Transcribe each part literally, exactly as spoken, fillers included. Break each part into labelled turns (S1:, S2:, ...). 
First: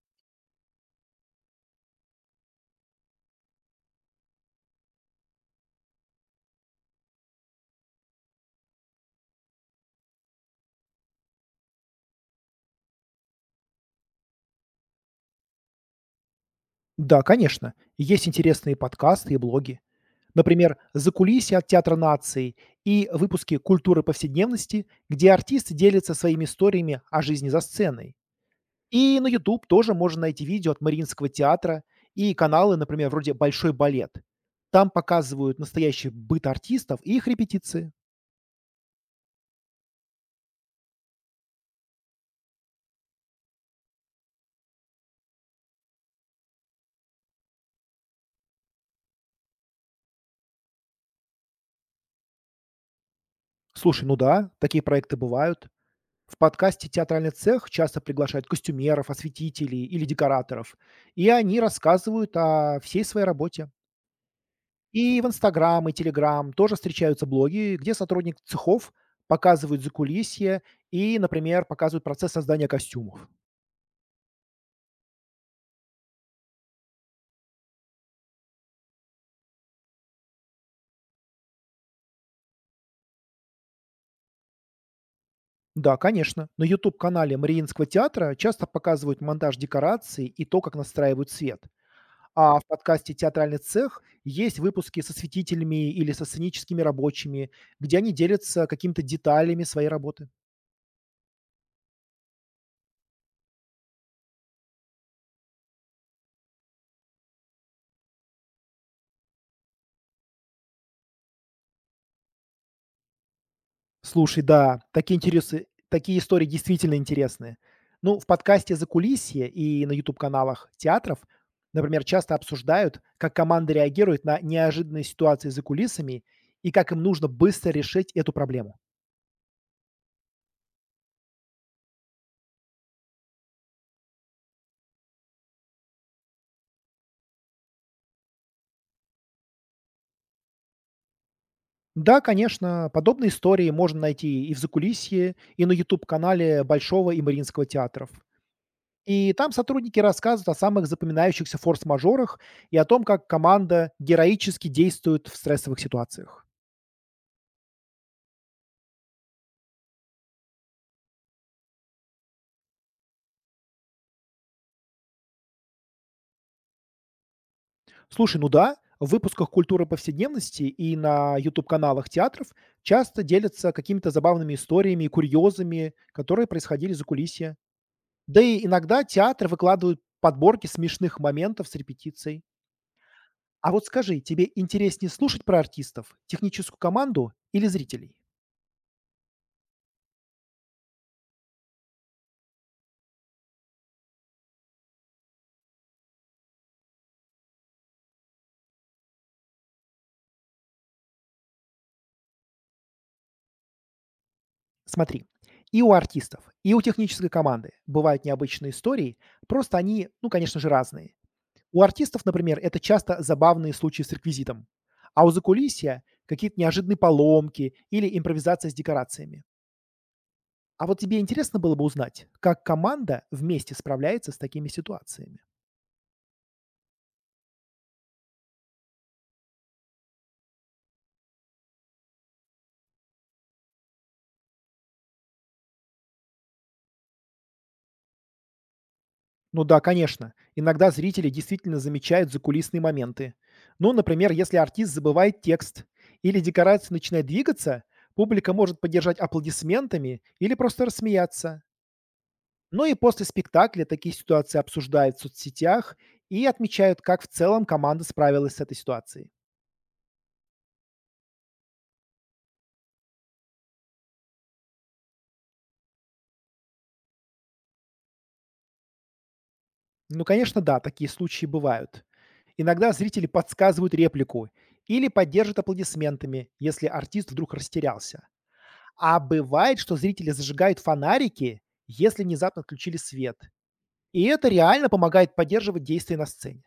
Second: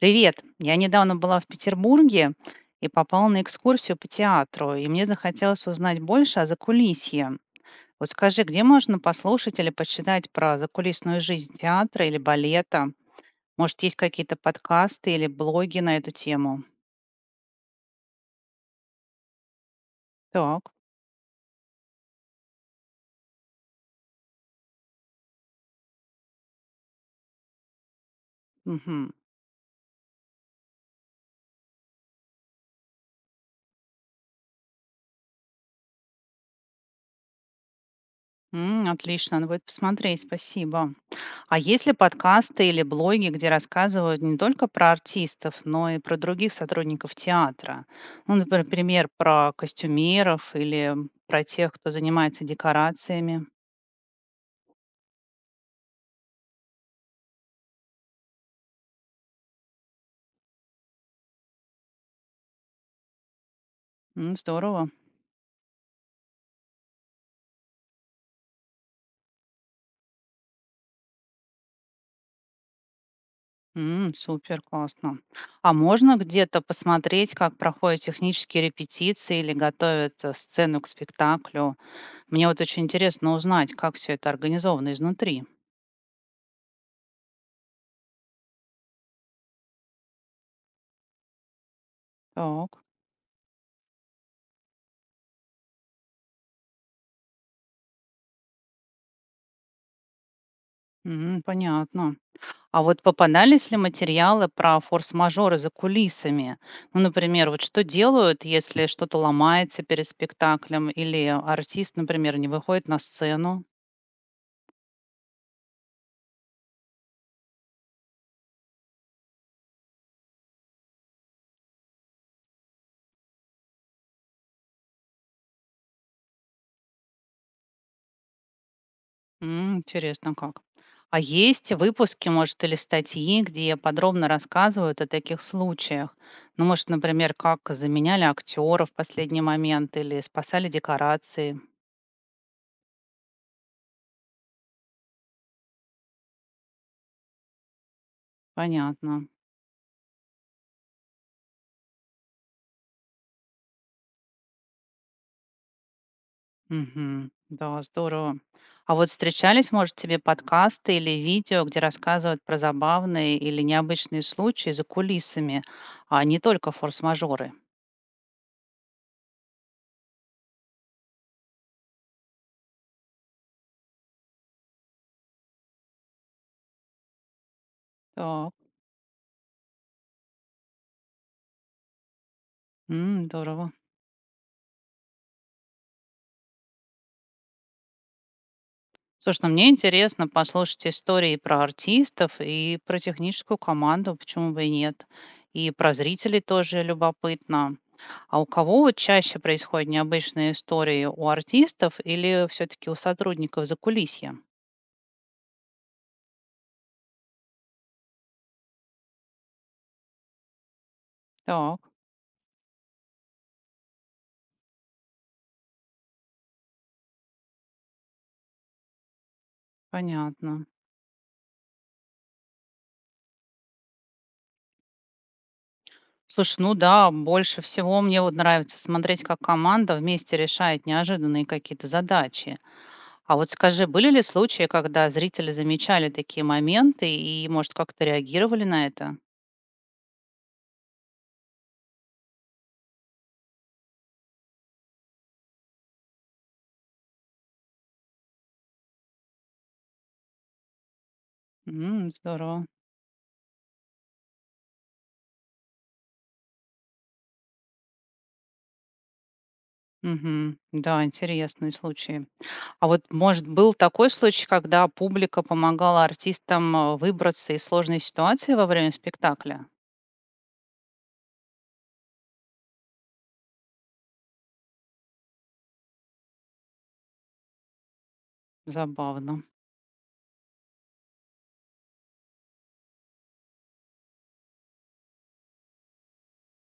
S1: Привет! Я недавно была в Петербурге и попала на экскурсию по театру, и мне захотелось узнать больше о закулисье. Вот скажи, где можно послушать или почитать про закулисную жизнь театра или балета? Может, есть какие-то подкасты или блоги на эту тему?
S2: Да, конечно. Есть интересные подкасты и блоги.
S1: Так,
S2: Например, "Закулисье от Театра наций" и выпуски "Культуры повседневности", где артисты делятся своими историями о жизни за сценой.
S1: мгм.
S2: И на ютуб тоже можно найти видео от Мариинского театра и каналы, например, вроде "Большой балет". Там показывают настоящий быт артистов и их репетиции.
S1: М, отлично, надо будет посмотреть, спасибо. А есть ли подкасты или блоги, где рассказывают не только про артистов, но и про других сотрудников театра? Ну, например, пример про костюмеров или про тех, кто занимается декорациями.
S2: Слушай, ну да, такие проекты бывают. В подкасте «Театральный цех» часто приглашают костюмеров, осветителей или декораторов, и они рассказывают о всей своей работе.
S1: М, здорово.
S2: И в Инстаграм, и Телеграм тоже встречаются блоги, где сотрудник цехов показывают закулисье и, например, показывают процесс создания костюмов.
S1: М, супер, классно. А можно где-то посмотреть, как проходят технические репетиции или готовят э, сцену к спектаклю? Мне вот очень интересно узнать, как все это организовано изнутри.
S2: Да, конечно. На ютуб канале Мариинского театра часто показывают монтаж декораций и то, как настраивают свет. А в
S1: Так,
S2: подкасте "Театральный цех" есть выпуски со светителями или со сценическими рабочими, где они делятся какими-то деталями своей работы.
S1: м, понятно. А вот попадались ли материалы про форс-мажоры за кулисами? Ну, например, вот что делают, если что-то ломается перед спектаклем, или артист, например, не выходит на сцену?
S2: Слушай, да, такие интересы такие истории действительно интересные. Ну, в подкасте "Закулисье" и на ютуб каналах театров, например, часто обсуждают, как команда реагирует на неожиданные ситуации за кулисами и как им нужно быстро решить эту проблему.
S1: М, интересно как. А есть выпуски, может, или статьи, где подробно рассказывают о таких случаях? Ну, может, например, как заменяли актеров в последний момент или спасали декорации?
S2: Да, конечно, подобные истории можно найти и в "Закулисье", и на ютуб канале Большого и Мариинского театров.
S1: Понятно.
S2: И там сотрудники рассказывают о самых запоминающихся форс-мажорах и о том, как команда героически действует в стрессовых ситуациях.
S1: Мгм. Да, здорово. А вот встречались, может, тебе подкасты или видео, где рассказывают про забавные или необычные случаи за кулисами, а не только форс-мажоры?
S2: Слушай, ну да, в выпусках «Культуры повседневности» и на ютуб каналах театров часто делятся какими-то забавными историями и курьезами, которые происходили за кулисье. Да
S1: Так,
S2: и иногда театры выкладывают подборки смешных моментов с репетицией.
S1: м,
S2: А
S1: здорово.
S2: вот скажи, тебе интереснее слушать про артистов, техническую команду или зрителей?
S1: Слушай, ну мне интересно послушать истории про артистов и про техническую команду, почему бы и нет. И про зрителей тоже любопытно. А у кого вот чаще происходят необычные истории? У артистов или все-таки у сотрудников закулисья?
S2: Смотри, и у артистов, и у технической команды бывают необычные истории, просто они, ну, конечно же, разные. У
S1: Так,
S2: артистов, например, это часто забавные случаи с реквизитом, а у закулисья какие-то неожиданные поломки или импровизация с декорациями.
S1: понятно.
S2: А вот тебе интересно было бы узнать, как команда вместе справляется с такими ситуациями?
S1: Слушай, ну да, больше всего мне вот нравится смотреть, как команда вместе решает неожиданные какие-то задачи. А вот скажи, были ли случаи, когда зрители замечали такие моменты и, может, как-то реагировали на это?
S2: Ну да, конечно. Иногда зрители действительно замечают закулисные моменты. Ну, например, если артист забывает текст или декорация начинает двигаться, публика может поддержать аплодисментами или просто рассмеяться.
S1: М, здорово.
S2: Ну и после спектакля такие ситуации обсуждают в соцсетях и отмечают, как в целом команда справилась с этой ситуацией.
S1: Мгм. Да, интересные случаи. А вот, может, был такой случай, когда публика помогала артистам, э, выбраться из сложной ситуации во время спектакля?
S2: Ну, конечно, да, такие случаи бывают. Иногда зрители подсказывают реплику или поддержат аплодисментами, если артист вдруг растерялся. А
S1: Забавно.
S2: бывает, что зрители зажигают фонарики, если внезапно отключили свет. И это реально помогает поддерживать действие на сцене.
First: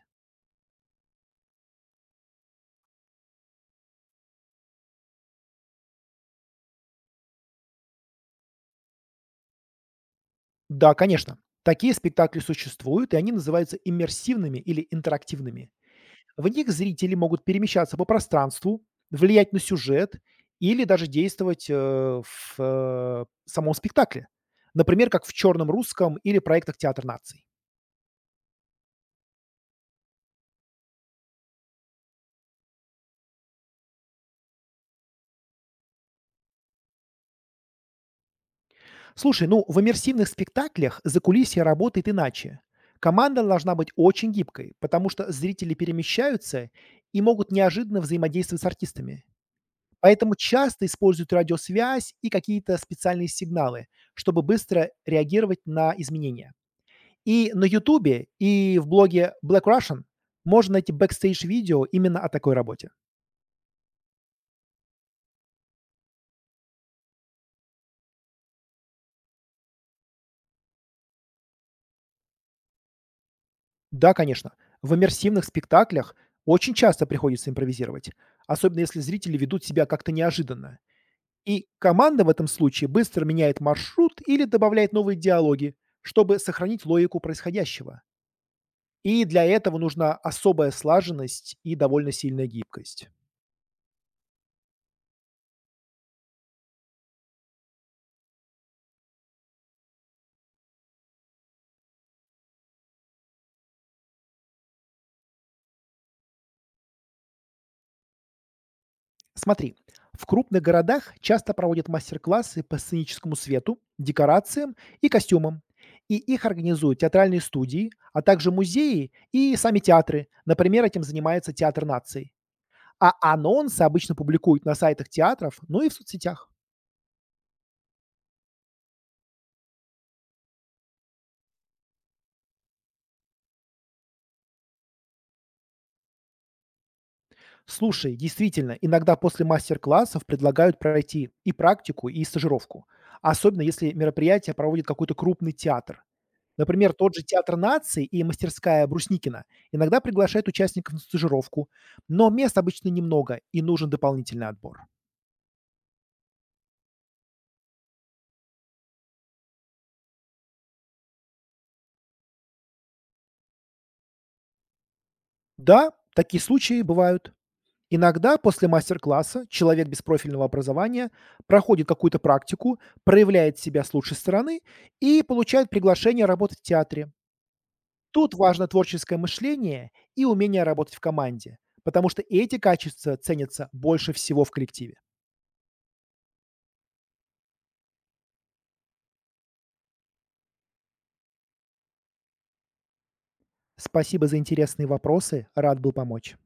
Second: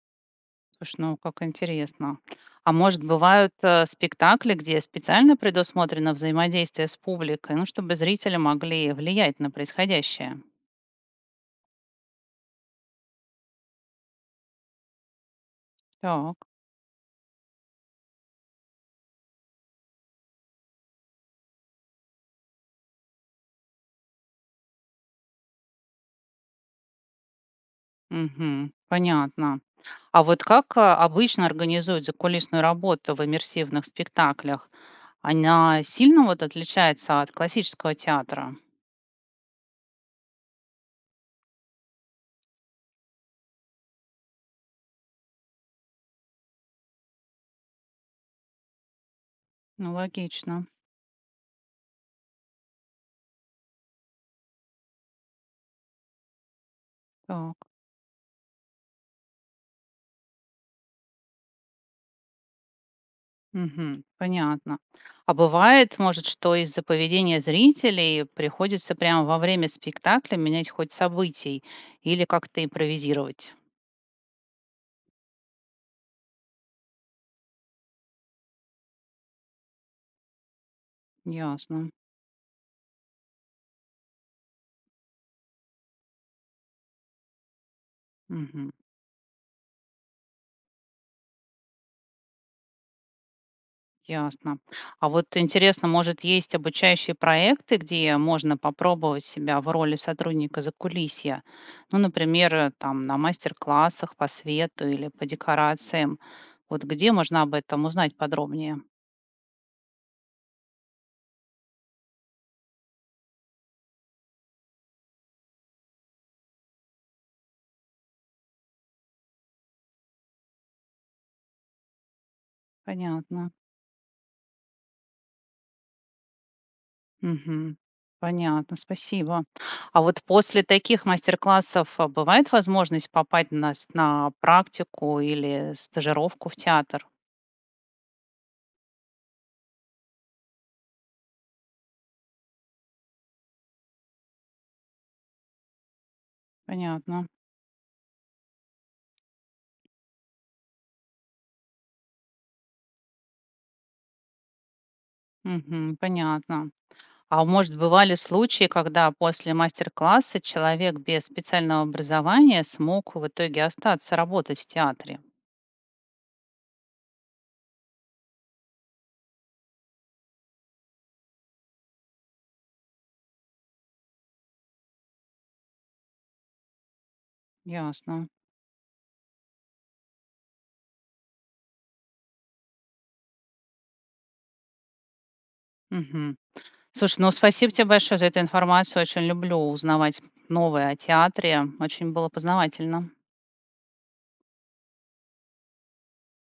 S1: Слушай, ну как интересно. А может, бывают э, спектакли, где специально предусмотрено взаимодействие с публикой, ну, чтобы зрители могли влиять на происходящее?
S2: Да, конечно. Такие спектакли существуют, и они называются иммерсивными или интерактивными.
S1: Так,
S2: В них зрители могут перемещаться по пространству, влиять на сюжет или даже действовать э, в э, самом спектакле. Например, как в «Черном русском» или проектах «Театр наций».
S1: мгм, понятно. А вот как э, обычно организуют закулисную работу в иммерсивных спектаклях? Она сильно вот отличается от классического театра?
S2: Слушай, ну в иммерсивных спектаклях закулисье работает иначе. Команда должна быть очень гибкой, потому что зрители перемещаются и могут неожиданно взаимодействовать с артистами.
S1: Ну,
S2: Поэтому
S1: логично.
S2: часто используют радиосвязь и какие-то специальные сигналы, чтобы быстро реагировать на изменения. И
S1: Так.
S2: на Ютубе, и в блоге блэк рашн можно найти бэкстейдж-видео именно о такой работе.
S1: Мгм. Понятно. А бывает, может, что из-за поведения зрителей приходится прямо во время спектакля менять хоть событий или как-то импровизировать?
S2: Да, конечно, в иммерсивных спектаклях очень часто приходится импровизировать, особенно если зрители ведут себя как-то неожиданно. И
S1: Ясно.
S2: команда в этом случае быстро меняет маршрут или добавляет новые диалоги, чтобы сохранить логику происходящего.
S1: Мгм.
S2: И для этого нужна особая слаженность и довольно сильная гибкость.
S1: Ясно. А вот интересно, может, есть обучающие проекты, где можно попробовать себя в роли сотрудника закулисья? Ну, например, э, там на мастер-классах по свету или по декорациям. Вот где можно об этом узнать подробнее?
S2: Смотри, в крупных городах часто проводят мастер-классы по сценическому свету, декорациям и костюмам. И их организуют театральные студии, а также музеи и сами театры. Например, этим занимается Театр наций. А
S1: Понятно.
S2: анонсы обычно публикуют на сайтах театров, ну и в соцсетях.
S1: Мгм. Понятно, спасибо. А вот после таких мастер-классов а, бывает возможность попасть на, с- на практику или стажировку в театр?
S2: Слушай, действительно, иногда после мастер-классов предлагают пройти и практику, и стажировку. Особенно если мероприятие проводит какой-то крупный театр. Например, тот же
S1: Понятно.
S2: Театр нации и мастерская Брусникина иногда приглашают участников на стажировку, но мест обычно немного и нужен дополнительный отбор.
S1: Мгм, понятно. А может, бывали случаи, когда после мастер-класса человек без специального образования смог в итоге остаться работать в театре?
S2: Да, такие случаи бывают. Иногда после мастер-класса человек без профильного образования проходит какую-то практику, проявляет себя с лучшей стороны и получает приглашение работать в театре.
S1: Ясно.
S2: Тут важно творческое мышление и умение работать в команде, потому что эти качества ценятся больше всего в коллективе.
S1: Мгм. Слушай, ну спасибо тебе большое за эту информацию. Очень люблю узнавать новое о театре. Очень было познавательно.
S2: Спасибо за интересные вопросы, рад был помочь.